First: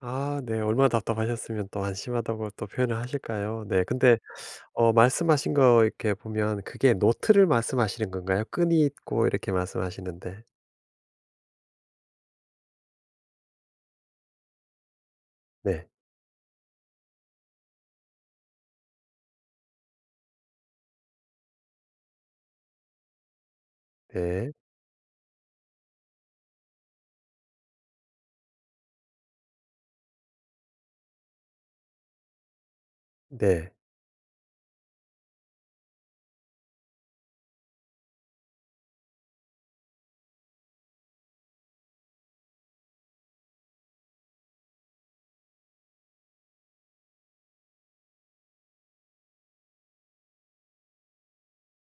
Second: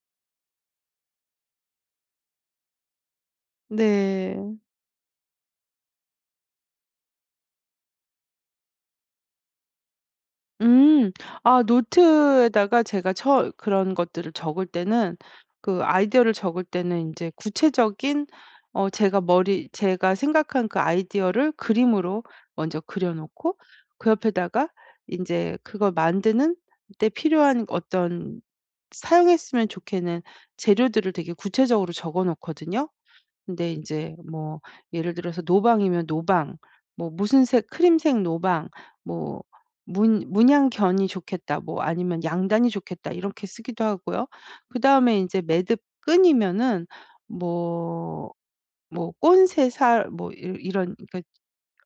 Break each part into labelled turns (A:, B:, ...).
A: 아 네 얼마나 답답하셨으면 또 한심하다고 또 표현을 하실까요? 네 근데
B: 네.
A: 어 말씀하신 거 이렇게 보면 그게 노트를 말씀하시는 건가요? 끈이 있고 이렇게 말씀하시는데
B: 음. 아 노트에다가 제가 처 그런 것들을 적을 때는 그
A: 네.
B: 아이디어를 적을 때는 인제 구체적인 어 제가 머리 제가 생각한 그 아이디어를 그림으로 먼저 그려 놓고 그
A: 네.
B: 옆에다가 인제 그걸 만드는 데 필요한 어떤 사용했으면 좋겠는 재료들을 되게 구체적으로 적어 놓거든요.
A: 네.
B: 근데 인제 뭐 예를 들어서 노방이면 노방 뭐 무슨 색 크림색 노방 뭐 문 '문양견이 좋겠다.' 뭐 아니면 '양단이 좋겠다.' 이렇게 쓰기도 하고요. 그다음에 인제 매듭 끈이면은 뭐 뭐 꼰새살 뭐 이러 이런 그러니까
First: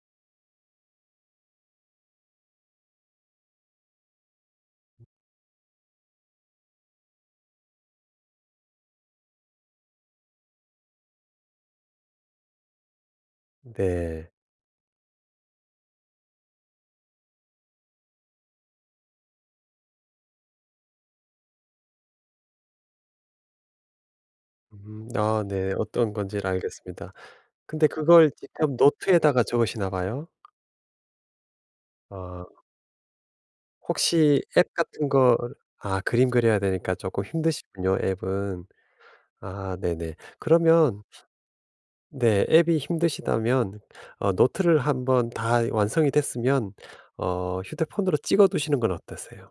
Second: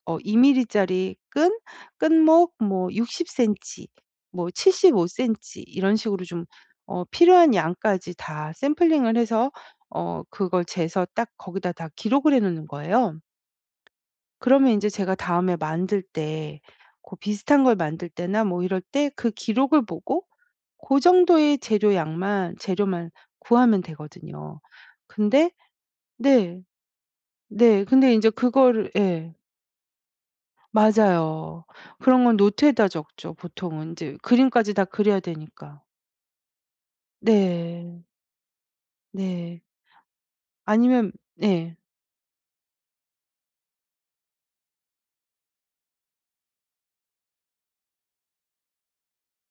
B: 어 2 밀리짜리 끈, 끈목 뭐 60 센티, 뭐 75 센티 이런 식으로 좀 어 필요한 양까지 다 샘플링을 해서 어 그걸 재서 딱 거기다 다 기록을 해 놓는 거예요.
A: 네.
B: 그러면 인제 제가 다음에 만들 때 고 비슷한 걸 만들 때나 뭐 이럴 때 그 기록을 보고 고 정도의 재료 양만 재료만 구하면 되거든요.
A: 음. 아
B: 근데
A: 네. 어떤 건지를
B: 네.
A: 알겠습니다.
B: 네
A: 근데
B: 근데 인제
A: 그걸 지금
B: 그거를 예.
A: 노트에다가 적으시나 봐요?
B: 맞아요. 그런 건
A: 아.
B: 노트에다 적죠 보통은 인제
A: 혹시
B: 그림까지
A: 앱
B: 다
A: 같은
B: 그려야
A: 걸
B: 되니까.
A: 아 그림 그려야 되니까 쪼끔 힘드시군요
B: 네.
A: 앱은.
B: 네.
A: 아 네네. 그러면
B: 아니면 예.
A: 네 앱이 힘드시다면 어 노트를 한번 다 이 완성이 됐으면 어 휴대폰으로 찍어 두시는 건 어떠세요?